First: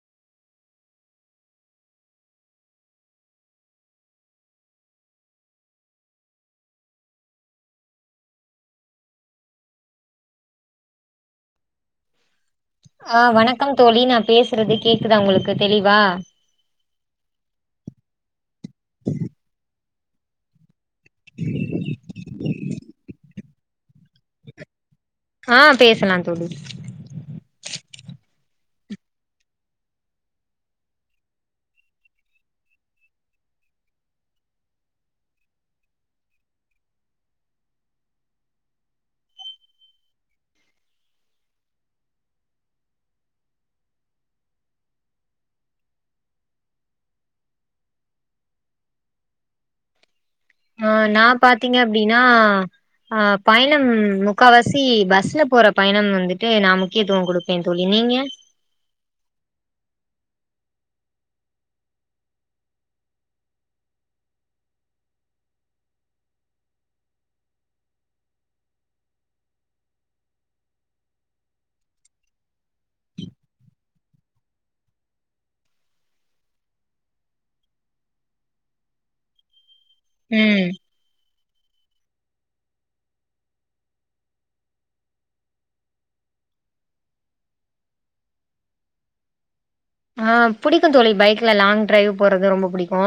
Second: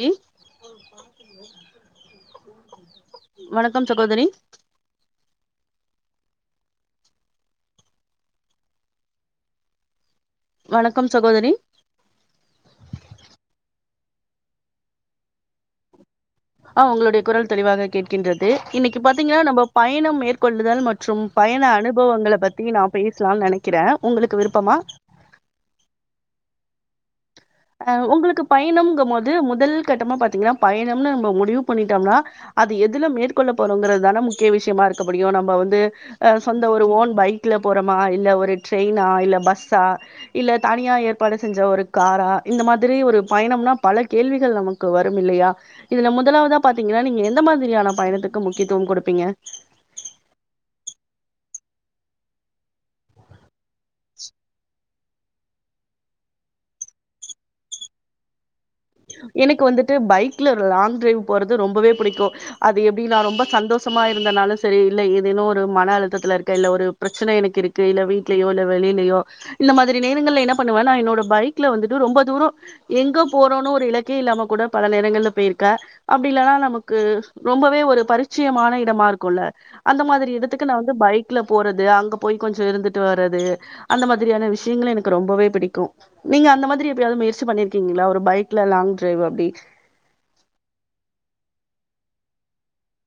ரி வணக்கம் சகோதரி வணக்கம் சகோதரி ஆ வணக்கம் தோழி நா பேசுறது கேக்குதா உங்களுக்கு தெளிவா ஆ உங்களுடைய குரல் தெளிவாக கேட்கின்றது இன்னைக்கு பாத்தீங்க நம்ம பயணம் மேற்கொள்ளுதல் ம ற்றும் பயண அனுபவங்கள பத்தி நா பேஸ்லான் நெனைக்கிற உங்குளுக்கு விருப்பமா ஆ பேசலா தோழி அ உங்ளுக்கு பயணம்ங்கமோது முதல் கட்டமா பாத்தீங்னா பயணம்னு நம்ம முடிவு பண்ணிட்டோம்னா அது எதுல மேற்கொள்ள போறோங்கிறதுதான முக்கிய விஷ்யமா இருக்க முடியு நம்ம வந்து அ சொந்த ஒரு ஓன் பைக்ல போறோமா இல்ல ஒரு டிரெய்னா இல்ல பஸ்ஸா இல்ல தனியா ஏற்பாடு செஞ்ச ஒரு காரா இந்த மாரி ஒரு பயணம்னா பல கேள்விகள் நமக்கு வரும் இல்லையா இதுல முதலாவதா பாத்தீங்கன்னா நீங்க எந்த மாரியான பயணத்துக்கு முக்கியத்துவோ குடுப்பீங்க ஆ நா பாத்தீங்க அப்டின்னா ஆ பயணம் முக்காவாசி பஸ்ல போற பயணம் வந்துட்டு நா முக்கியதுவோ குடுப்பே தோழி நீங்க எனக்கு வந்துட்டு பைக்ல ஒரு லாங் டிரைவ் போறது ரொம்பவே பிடிக்கு அது எப்டினா நா ரொம்ப சந்தோஷமா இருந்தனாலு செரி இல்ல ஏதேனோ ஒரு மன அழுத்தத்துல இருக்க இல்ல ஒரு பிரச்சன எனக்கு இருக்கு இல்ல வீட்லயோ இல்ல வெளியிலேயோ இந்த மாதிரி நேரங்கள்ல என்ன பண்ணுவே நா என்னோட பைக்ல வந்துட்டு ரொம்ப தூரோ எங்க போறோன்னு இலக்கே இல்லாமல் கூட பல நேரங்கல்ல போயிருக்க அப்டி இல்லன்னா நமக்கு ரொம்பவே ஒரு பரிச்சயமான இடமா இருக்கும்ல்ல அந்த மாரி இடத்துக்கு ம் நா வந்து பைக் ல போறது அங்க போய் கொஞ்சோ இருந்துட்டு வர்றது அந்த மாதிரியான விஷயங்கள் எனக்கு ரொம்பவே பிடிக்கு நீங்க அந்த மாதிரி எப்பயாவது முயற்சி பண்ணிருக்கீங்களா ஒரு பைக்ல லாங் டிரைவ் அப்டி ஆ புடிக்கு தோழி பைக்ல லாங் டிரைவ் போறது ரொம்ப பிடிக்கு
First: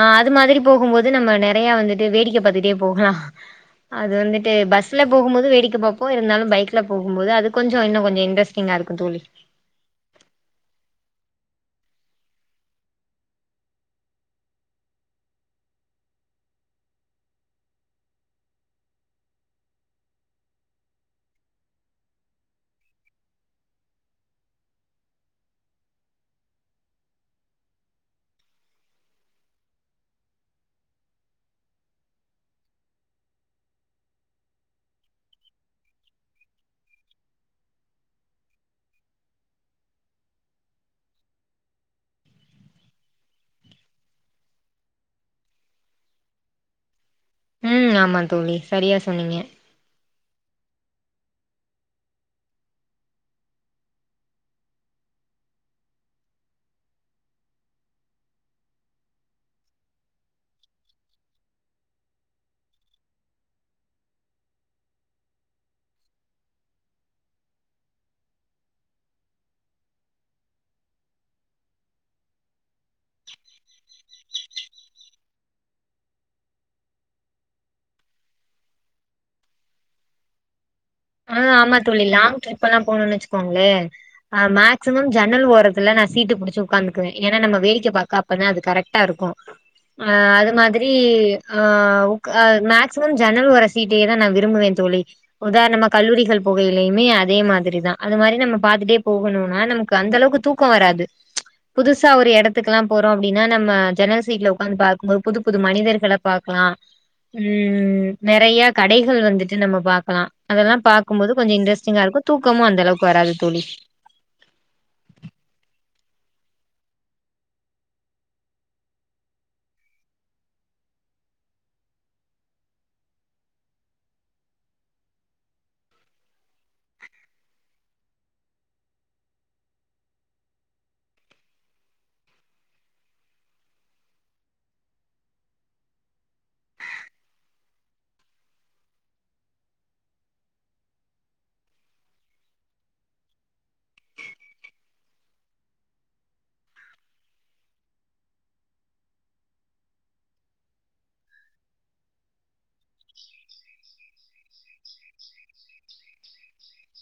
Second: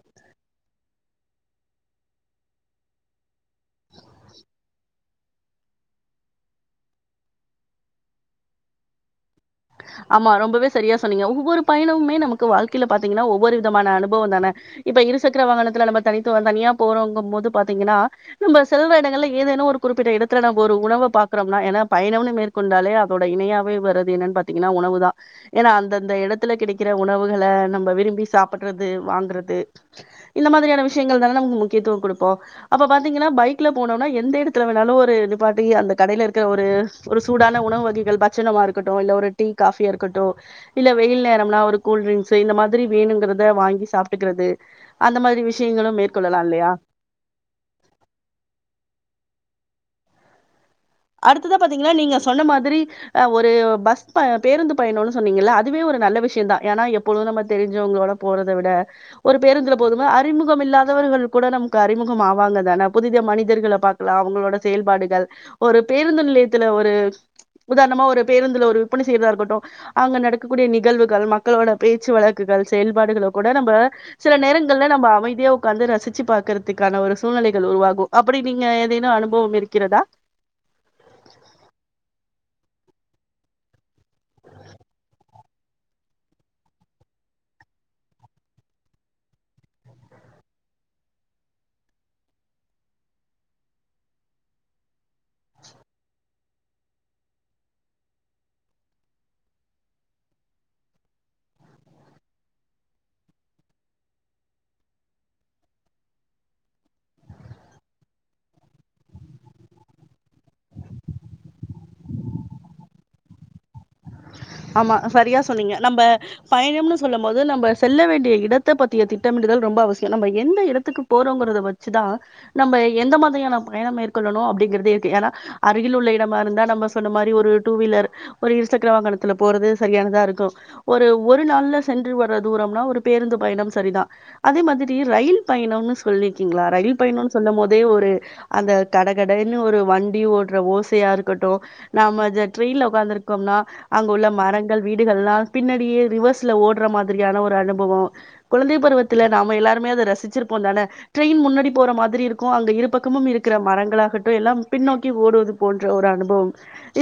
ஆ அது மாரி போகும்போது நம்ம நெறைய வந்துட்டு வேடிக்க பாத்துட்டே போகலா அது வந்துட்டு பஸ்ல போகும் போது வேடிக்க பாப்போ இருந்தாலு பைக்ல போகும் போது அது கொஞ்சோ இன்னோ கொஞ்சோ இட்ரெஸ் டிங்க இருக்கு தோழி ஆமா ரொம்பவே சரியா சொன்னீங்க ஒவ்வொரு பயணமுமே நமக்கு வாழ்கையில பாத்தீங்கன்னா ஒவ்வொரு விதமான அனுபவ தானே இப்ப இருசக்கர வாகனத்துல நம்ம தனித்துவ தனியா போறோங்கோ போது பாத்தீங்கன்னா நம்ம செல்ற இடங்கள்ல ஏதேனு ஒரு குறிப்பிட்ட இடத்துல நம்ம ஒரு உணவ பாக்றோம்னா ஏனா பயணோம்னு கொண்டாலே அதோட இணையாவே வறது என்னன்னு பாத்தீங்கன்னா உணவு தா ஏனா அந்தந்த இடத்துல கிடைக்கிற உணவுகள நம்ம விரும்பி சாப்புற்றது வாங்குறது இந்த மாதிரியான விஷயங்கள் தானே நமக்கு முக்கியத்துவோ குடுப்போ அப்ப பாத்தீங்கன்னா பைக்ல போனோம்னா எந்த இடத்துல வேணாலோ ஒரு நிப்பாட்டி அந்த கடையில இருக்கிற ஒரு ஒரு சூடான உணவு வகைகள் பட்சணமா இருக்கட்டு இல்ல ஒரு டீ காஃபியா இருக்கட்டு இல்ல வெயில் நேரம்னா ஒரு கூல்ட்ரிங்க்ஸு இந்த மாதிரி வேணுங்கிறத வாங்கி சாப்டுக்கிறது அந்த மாதிரி விஷயங்களு மேற்கொள்ளலா இல்லையா ம் ஆமா தோழி சரியா சொன்னீங்க அடுத்ததா பாத்தீங்கன்னா நீங்க சொன்ன மாதிரி ஒரு பஸ் பய பேருந்து பயணம்னு சொன்னீங்கல்ல அதுவே ஒரு நல்ல விஷயோ தா ஏன்னா எப்பொழுதோ நம்ம தெரிஞ்சவங்களோட போறத விட ஒரு பேருந்துல போதும அறிமுகம் இல்லாதவர்கள் கூட நமக்கு அறிமுகம் ஆவாங்க தானே புதிய மனிதர்களை பாக்க அவங்களோட செயல்பாடுகள் ஒரு பேருந்து நிலையத்துல ஒரு உதாரணமா ஒரு பேருந்துல ஒரு ஒப்பனை செய்றதா இருக்கட்டு அங்க நடக்கக்கூடிய நிகழ்வுகள் மக்களோட பேச்சு வழக்குகள் செயல்பாடுகள கூட நம்ப சில நேரங்கள்ல நம்ம அமைதிய உட்காந்து ரசிச்சு பாக்குறதுக்கான ஒரு சூழ்நிலைகள் உருவாகு அப்டி நீங்க ஏதேனு அனுபவம் இருக்கிறதா ஆ ஆமா தோழி லாங் ட்ரிப்ல்லா போணோம்னு வச்சுக்கோங்களே ஆ மேக்சிமம் ஜன்னல் ஓரத்துல நா சீட்டு புடிச்சு உக்காந்துக்குவே ஏனா நம்ம வேடிக்க பாக்க அப்பத அது கரெக்ட்டா இருக்கு ஆ அது மாதிரி ஆ உக்க ஆ மேக்சிமம் ஜன்னல் ஓர சீட்டே தா நா விரும்புவே தோழி உதாரணமா கல்லூரிகள் போகையிலயுமே அதே மாதிரி தா அது மாரி நம்ம பாத்துட்டே போகணுனா நமக்கு அந்த அளவுக்கு தூக் க்க வராது புதுசா ஒரு எடத்துக்குலா போறோ அப்டின்னா நம்ம ஜன்னல் சீட்ல உக்காந்து பாக்கும்போது புது புது மனிதர்கள பாக்கலா ம் நெறய கடைகள் வந்துட்டு நம்ம பாக்கலா அதெல்லா பாக்கும்போது கொஞ்ச இன்ட்ரஸ்டிங்கா இருக்கும் தூக்கமு அந்தளவுக்கு வராது தோழி ஆமா சரியா சொன்னீங்க நம்ப பயணம்னு சொல்லும் போது நம்ம செல்ல வேண்டிய இடத்தை பத்திய திட்டமிட்டுதல் ரொம்ப அவசியம் நம்ம எந்த இடத்துக்கு போறோங்கறத வச் சுதா நம்ம எந்த மாதிரியான பயணம் மேற்கொள்ளணும் அப்டிங்கறதே இருக்கு ஏனா அருகில் உள்ள இடமா இருந்தா நம்ம சொன்ன மாரி ஒரு டூ வீலர் ஒரு இருசக்கர வாகன த்துல போறது சரியானதா இருக்கு ஒரு ஒரு நாள்ல சென்று வர்ற தூரம்னா ஒரு பேருந்து பயணம் சரிதா அதே மாதிரி ரயில் பயணம்னு சொல்லிருக்கீங்களா ரயில் பயணம்னு சொல்லும் போதே ஒரு அந்த கடகடைன்னு ஒரு வண்டி ஓடுற ஓசையா இருக்கட்டும் நாம இந்த ட்ரெயின்ல உக்காந்துருக்கோம்னா அங்க உள்ள மரங்கள் வீடுகள்ளா பின்னாடியே ரிவர்ஸ்ல ஓடுற மாதிரியான ஒரு அனுபவோ குழந்தை பருவத்துல நாம எல்லாருமே அத ரசிச்சிருப்போந்தானே ட்ரெயின் முன்னாடி போற மாதிரி இருக்கும் அங்க இரு பக்கமும் இருக்கிற மரங்களாகட்டு எல்லாம் பின்னோக்கி ஓடுவது போன்ற ஒரு அனுபவம்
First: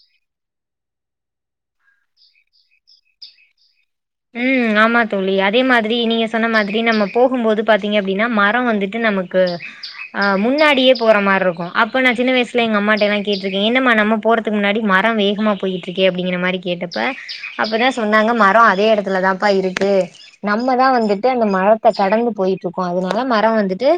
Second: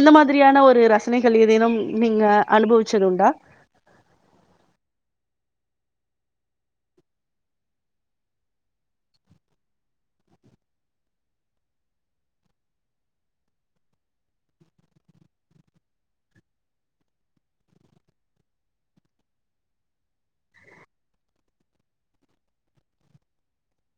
இந்த மாதிரியான ஒரு ரசனைகள் ஏதேனும் நீங்க அனுபவிச்சதுண்டா ம் ஆமா தோழி அதே மாதிரி நீங்க சொன்ன மாதிரி நம்ம போகும்போது பாத்தீங்க அப்டின்னா மரோ வந்துட்டு நமக் கு அ முன்னாடியே போற மாரி இருக்கு அப்ப நா சின்ன வயசுல எங்க அம்மாட்டல்லா கேட்டிருக்கே என்னமா நம்ம போறத்துக்கு முன்னாடி மரம் வேகமா போயிட்டு இருக்கே அப்டிங்கிற மாரி கேட்டப்ப அப்பதா சொன்னாங்க மரம் அதே இடத்துல இதுல தான்ப்பா இருக்கு நம்மதா வந்துட்டு அந்த மரத்த கடந்து போயிட்டு இருக்கோ அதனால மரம் வந்துட்டு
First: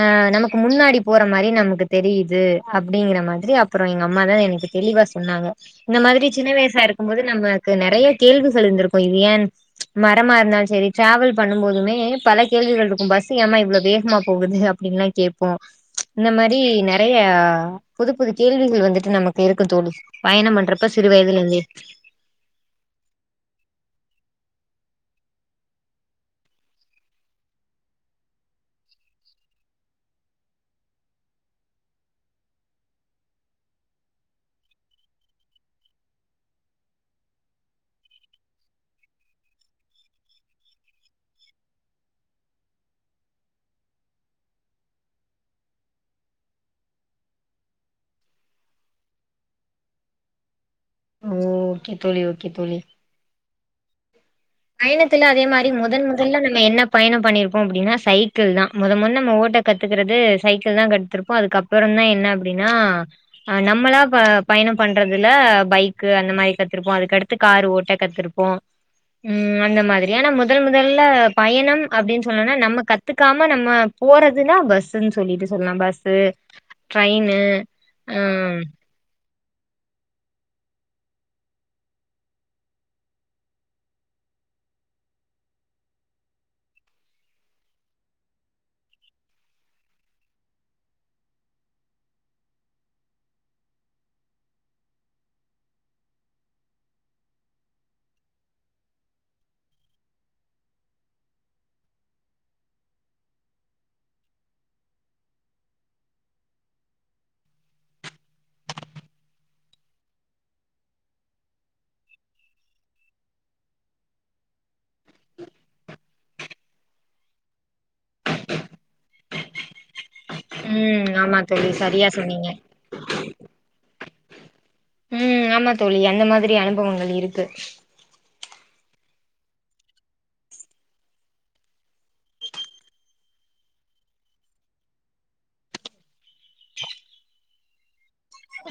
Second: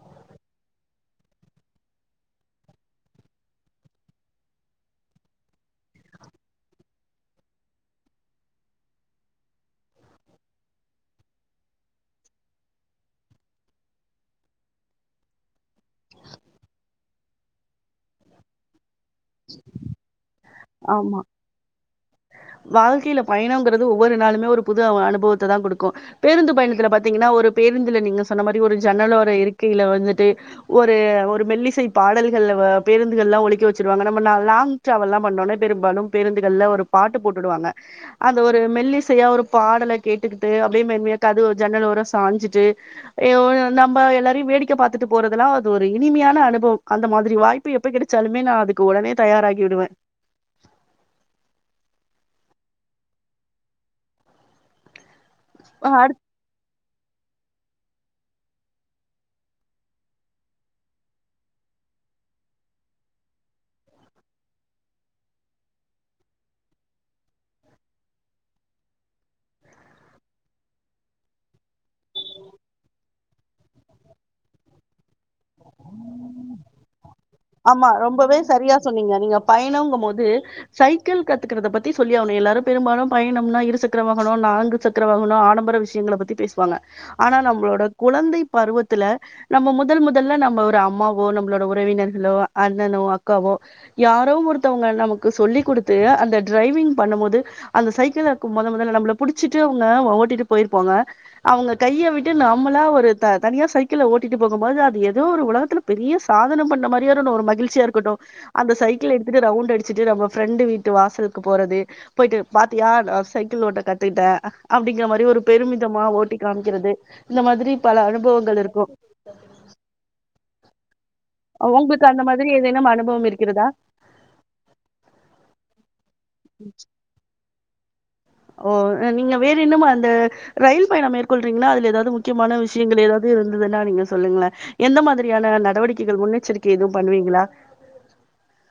ஆ நமக்கு முன்னாடி போற மாரி நமக்கு தெரியுது அப்டிங்கற மாதிரி அப்றோ எங்க அம்மா தா எனக்கு தெளிவா சொன்னாங்க இந்த மாரி சின்ன வயசா இருக்கும் போது நம்மக்கு நெறைய கேள்விகள் இருந்திருக்கும் இது ஏன் மரமா இருந்தாலு செரி டிராவல் பண்ணும் போதுமே பல கேள்விகள் இருக்கும் பஸ் ஏமா இவ்வளவு வேகமா போகுது அப்டின்ல்லா கேட் போ இந்த மாரி நெறைய புது புது கேள்விகள் வந்துட்டு நமக்கு இருக்கு தோழி பயணம் பண்றப்ப ஆமா சிறுவயதிலருந்தே வாழ்க்கையில பயணங்கிறது ஒவ்வொரு நாளுமே ஒரு புது அனுபவத்த தா குடுக்கு பேருந்து பயணத்துல பாத்தீங்கன்னா ஒரு பேருந்துல நீங்க சொன்ன மாரி ஒரு ஜன்னலோர இருக்கையில வந்துட்டு ஒரு ஒரு மெல்லிசை பாடல்கள் பேருந்துகள் எல்லா ஒலிக்க வெச்சிருவாங்க நம்ம நல் லாங் டிராவல்லா பண்ணோன பெரும்பாலு பேருந்துகள்ல ஒரு பாட்டு போட்டு உடுவாங்க அந்த ஒரு மெல்லிசையா ஒரு பாடல கேட்டுக்கிட்டு அப்டியே மென்மையா கதவு ஜன்னலோர சாஞ்சிட்டு ஐயோ நம்ம எல்லாரையு வேடிக்கை பாத்துட்டு போறதெல்லா அது ஒரு இனிமையான அனுபவம் அந்த மாதிரி வாய்ப் ப்பு எப்ப கெடைச்சாலுமே நா அதுக்கு உடனே தயாராகி விடுவே ஓ ஓகே தோழி ஓகே தோழி பயணத்துல அதே மாரி அடுத் முதன் முதல்ல நம்ம என்ன பயணம் பண்ணியிருப்போம அப்டினா சைக்கிள் தா மொதமொத நம்ம ஓட்ட கத்துக்கிறது சைக்கிள் தா கத்திருப்போ அதுக்கப் ப்புறந்தா என்ன அப்டின்னா அ நம்மளா ப பயணம் பண்றதுல பைக்கு அந்த மாரி கத்திருப்போ அதுக்கடுத்து காரு ஓட்ட கத்திருப்போ ம் அந்த மாதிரி ஏன்னா மொதல் மொதல்ல பயணம் அப்டின்னு சொல்லணும்னா நம்ம கத்துக்காம நம்ம போறதுன்னா பஸ்ன்னு சொல்லிட்டு சொல்லலாம் பஸ்ஸு ட்ரெயினு ஆமா அ ரொம்பவே சரியா சொன்னீங்க நீங்க பயணங்கும் போது சைக்கிள் கத்துகறத பத்தி சொல்லி ஆவுனும எல்லாரும் பெரும்பாலும் பயணம்னா இரு சக்கர வாகனோ நான்கு சக் [unintelligible] ஆடம்பர விஷயங்கள பத்தி பேசுவாங்க ஆனா நம்மளோட குழந்தை பருவத்துல நம்ம முதல் முதல்ல நம்ம ஒரு அம்மாவோ நம்ளோட உறவினர்களோ அண்ணனோ அக்காவோ யாரோ ஒருத்தவங்க நமக்கு சொல்லி் குடுத்து அந்த டிரரைவிங் பண்ணும் போது அந்த சைக்கிள் [unintelligible] மொத முதல்ல நம்மள புடிச்சிட்டு அவுங்க ஓட்டிட்டு போய்ருப்போங்க அவுங்க கையை விட்டு நம்மளா ஒரு தனியா சைக்கில ஓட்டிட்டு போகும் போது அது ஏதோ ஒரு ஒலகத்துல பெரிய சாதனம் பண்ண மாரியே ஒ ஒரு மகிழ்ச்சியா இருக்கட்டு அந்த சைக்கிள் எடுத்துட்டு ரவுண்ட் அடிச்சுட்டு நம்ம ஃப்ரெண்டு வீட்டு வாசலுக்கு போறது பொய்ட்டு பாத்தியா நா சைக்கிள் ஓட்ட கத்துகிட்டே அப்டிங்கிற மாரி ஒரு பெருமிதமா ஓட்டி காமிக்கிறது இந்த மாரி பல அனுபவங்கள் இருக்கு ம் ஆமங் உங்களுக்கு அந்த மாரி ஏதேனும் அனுபவம் இருக்கிறதா ம் ஆமா தோழி அந்த மாரி அனுபவங்கள் இருக்கு ஓ நீங்க வேற என்னும் அந்த ரயில் பயணம் மேற்கொல்றீங்ககளா அதுல ஏதாவது முக்கியமான விஷயங்கள் ஏதாவது இருந்ததுன்னா நீங்க சொல்லுங்களே எந்த மாதிரியான நடவடிக்கைகள் முன்னெச்சரிக்கை எதுவு பண்ணுவீங்களா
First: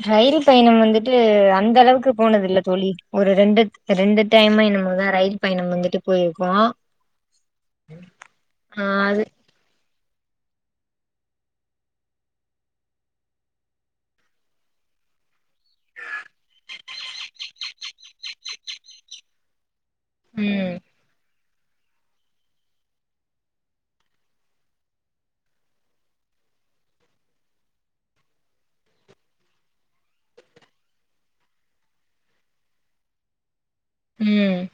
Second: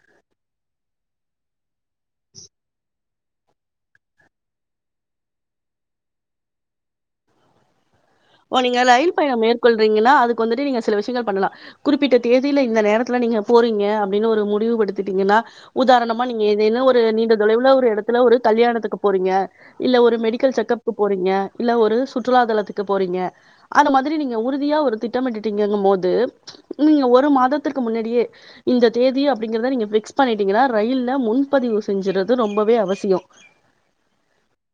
ரயில் பயணம் வந்துட்டு அந்த அளவுக்கு போனது இல்ல தோழி ஒரு ரெண்டுத் ரெண்டு டைமோ என்னமோ தா ரயில் பயணம் வந்துட்டு போயிருக்கோ ஓ நீங்க ஆ ரயில் அது பயணம் மேற்கொள்றீங்கனா அதுக்கு வந்துட்டு நீங்க சில விஷயங்கள் பண்லா குறிப்பிட்ட தேதியில இந்த நேரத்துல நீங்க போறீங்க அப்டினு ஒரு முடிவுபடுத்தீட்டீங்கனா உதாரணமா நீங்க ஏதேனு ஒரு நீண்ட தொலைவுல ஒரு எடத்துல ஒரு கல்யாணத்துக்கு போறீங்க இல்ல ஒரு மெடிக்கல் ம் செக்கஅப்கு போறீங்க இல்ல ஒரு சுற்றுலா தலத்துக்கு போறீங்க அந்த மாரி நீங்க உறுதியா ஒரு திட்டமிட்டங்ககும்போது நீங்க ஒரு மாதத்திற்க்கு முன்னாடியே இந்த தேதி அப்டிங்கறத நீங்க பிக்ஸ் பண்ணிட்டீங்கன்னா ரயில்ல முன்பதிவு செஞ்சறது ரொம்பவே அவசியோ [inaudible] ம்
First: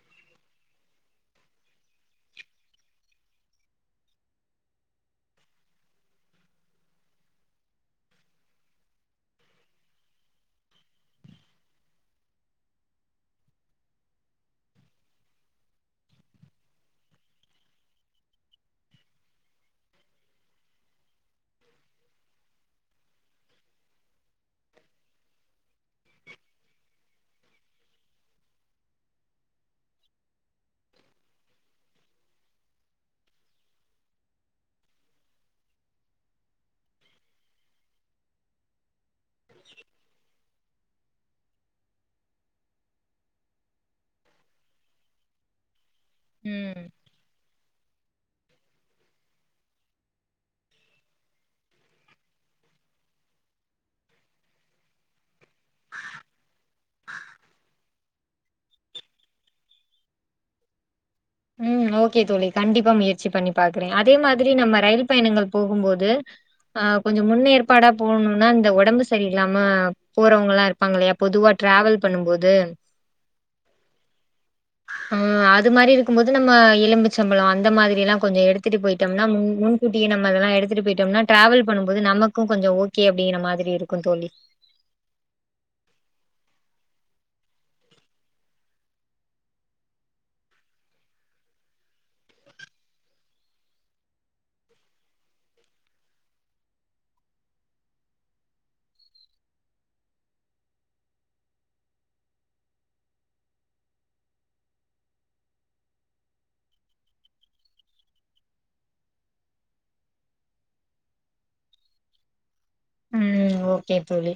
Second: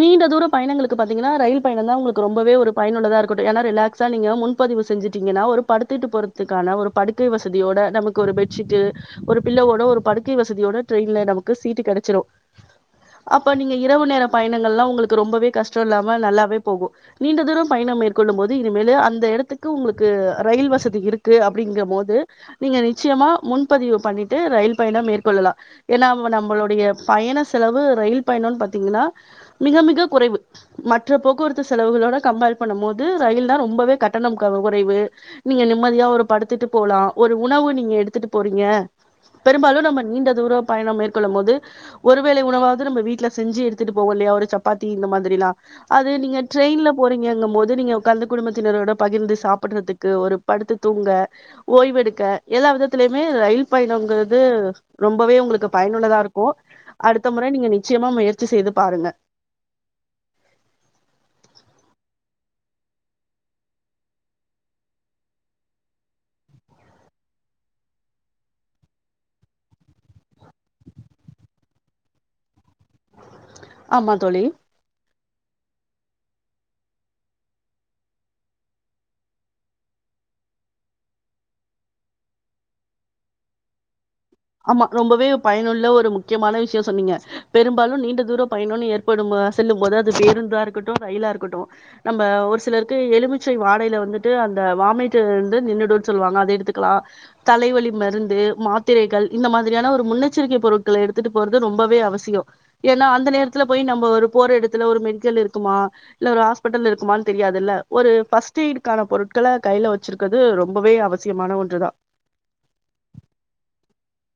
நீண்ட தூர பயணங்களுக்கு பாத்தீங்கன்னா ரயில் பயண தா உங்களுக்கு ரொம்பவே ஒரு பயனுள்ளதா இருக்கட்டு ஏனா ரிலாக்ஸா நீங்க முன்பதிவு செஞ்சுட்டீங்கனா ஒரு படுத்துட்டு போறது இதுக்கான ஒரு படுக்கை வசதியோட நமக்கு ஒரு பெட்ஷீட்டு ஒரு பிள்ளோவோட ஒரு படுக்கை வசதியோட ட்ரெயின்ல நமக்கு சீட்டு கெடச்சிடு அப்ப நீங்க இரவு நேர பயணங்கள்ல்லா உங்களுக்கு ரொம்பவே கஷ்டோ இல்லாம நல்லாவே போகு நீண்ட தூரம் பயணம் மேற்கொள்ளும் போது இனிமேலு அந்த எடத்துக்கு உங்களுக்கு ரயில் வசதி இருக்கு அப்டிங்கற போது நீங்க நிச்சயமா முன்பதிவு பண்ணிட்டு ரயில் பயணம் மேற்கொள்ளலா ஏன்னா நம்மளுடைய பயண செலவு ரயில் பயணோ பாத்தீங்கன்னா மிக மிக குறைவு மற்ற போக்குவரத்து மத்த செலவுகளோட கம்பேர் பண்ணும் போது ரயில் தா ரொம்பவே கட்டணம் க குறைவு நீங்க நிம்மதியா ஒரு படுத்துட்டு போலா ஒரு உணவு நீங்க எடுத்துட்டு போறீங்க பெரும்பாலு நம்ம நீண்ட தூர பயணம் மேற்கொள்ளும் போது ஒருவேளை உணவாவது நம்ம வீட்டுல செஞ்சு எடுத்துட்டு போவோ இல்லயா ஒரு சப்பாத்தி இந்த மாதிரில்லா அது நீங்க ம் ட்ரெயின்ல போறீங்கங்கும் போது நீங்க உக்காந்து குடும்பத்தினரோட பகிர்ந்து சாப்டுறதுக்கு ஒரு படுத்து தூங்க ஓய்வு எடுக்க எல்லா விதத்துலயுமே ரயில் பயணங்கிறது ரொம்பவே உங்களுக்கு பயனுள்ளதா இருக்கு அடுத்த மொறை நீங்க நிச்சயமா முயற்சி செய்து பாருங்க ம் ஓகே தோழி கண்டிப்பா முயற்சி பண்ணி பாக்குறே அதே மாதிரி நம்ம ரயில் பயணங்கள் போகும்போது ஆ கொஞ்ச முன்னேற்பாடா போணும்னா இந்த ஒடம்பு சரியில்லாம போறவங்களா இரு இருப்பாங்க இல்லயா பொதுவா டிராவல் பண்ணும் போது ஆமா தோழி ஆ அது மாரி இருக் க்கும்போது நம்ம எலுமிச்சபழொ அந்த மாதிரி எல்லா கொஞ்ச எடுத்துட்டு போய்டோம்னா முன்கூட்டியே நம்ம அதெல்லா எடுத்துட்டு போய்டோம்னா ட்ராவல் பண்ணும்போது நமக்கூ கொஞ்ச ஓகே அப்டிங்கிற மாதிரி இருக்கூ தோழி ஆமா ரொம்பவே பயனுள்ள ஒரு முக்கியமான விஷயொ சொன்னீங்க பெரும்பாலு நீண்ட தூரோ பயணோனு ஏற்படும் போ செல்லும் போது அது பேருந்தா இருக்கட்டூ ரயிலா இருக்கட்டூ நம்ப ஒரு சிலருக்கு எலுமிச்சை வாடையில வந்துட்டு அந்த வாமிட்டு வந்து நின்னுடுன் சொல்வாங்க அத எடுத்துக்கலா தலைவலி மருந்து மாத்திரைகள் இந்த மாதிரியான ஒரு முன்னெச்சரிக்கை பொருட்களை எடுத்துட்டு போறது ரொம்பவே அவசியோ ஏன்னா அந்த நேரத்துல போய் நம்ப ஒரு போற எடத்துல ஒரு மெடிக்கல் இருக்குமா இல்ல ஒரு ஆஸ்பிட்டல் இருக்குமான் தெரியாதுல்ல ஒரு ஃபர்ஸ்ட் எய்டுக்கான பொருட்கள கையில வச்சிருக் க்கது ரொம்பவே அவசியமான ஒன்று தா ம் ஓகே தோழி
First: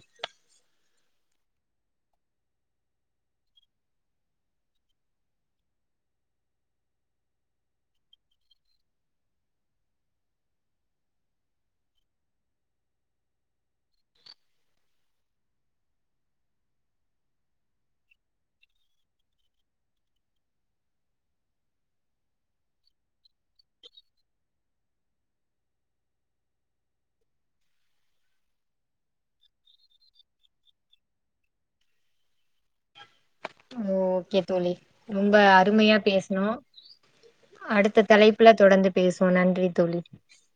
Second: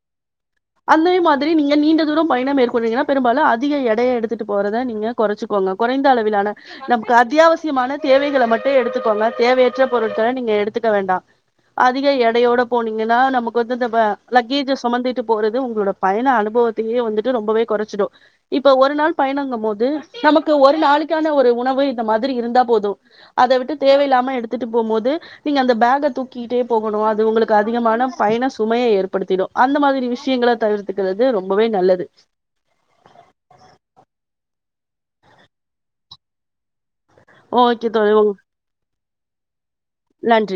அந்தே மாதிரி நீங்க நீண்ட தூரோ பயணோ மேற்கொள்றீங்கன்னா பெரும்பாலு அதிக எடையை எடுத்துட்டு போறத நீங்க கொறச்சுக்கோங்க கொறைந்த அளவிலான நமக்கு அத்தியாவசியமான தேவைகள மட்டோ எடுத்துக்கோங்க தேவையற்ற பொருட்கள நீங்க எடுத்துக்க வேண்டா அதிக எடையோட போனீங்கன்னா நமக்கு வந்து இந்த ப லக்கேஜ சொமந்து ட்டு போறது உங்களோட பயண அனுபவத்தையே வந்துட்டு ரொம்பவே கொறச்சிடு இப்போ ஒரு நாள் பயணங்கம் போது நமக்கு ஒரு நாளுக்கான ஒரு உணவு இந்த மாதிரி இருந்தா போது அத விட்டு தேவையில்லாம எடுத்துட்டு போம்போது நீங்க அந்த பேக தூக்கிட்டே போகணு அது உங்களுக்கு அதிகமான பயண சுமைய ஏற்படுத்திடு அந்த மாதிரி தி விஷயங்கள தவிர்த்துக்கிறது ரொம்பவே நல்லது ஓ ஓகே தோழி ரொம்ப அருமையா பேசுனோ ஓகே அடுத்த தோழி தலைப்புல தொடர்ந்து பேசுவோ நன்றி தோழி நன்றி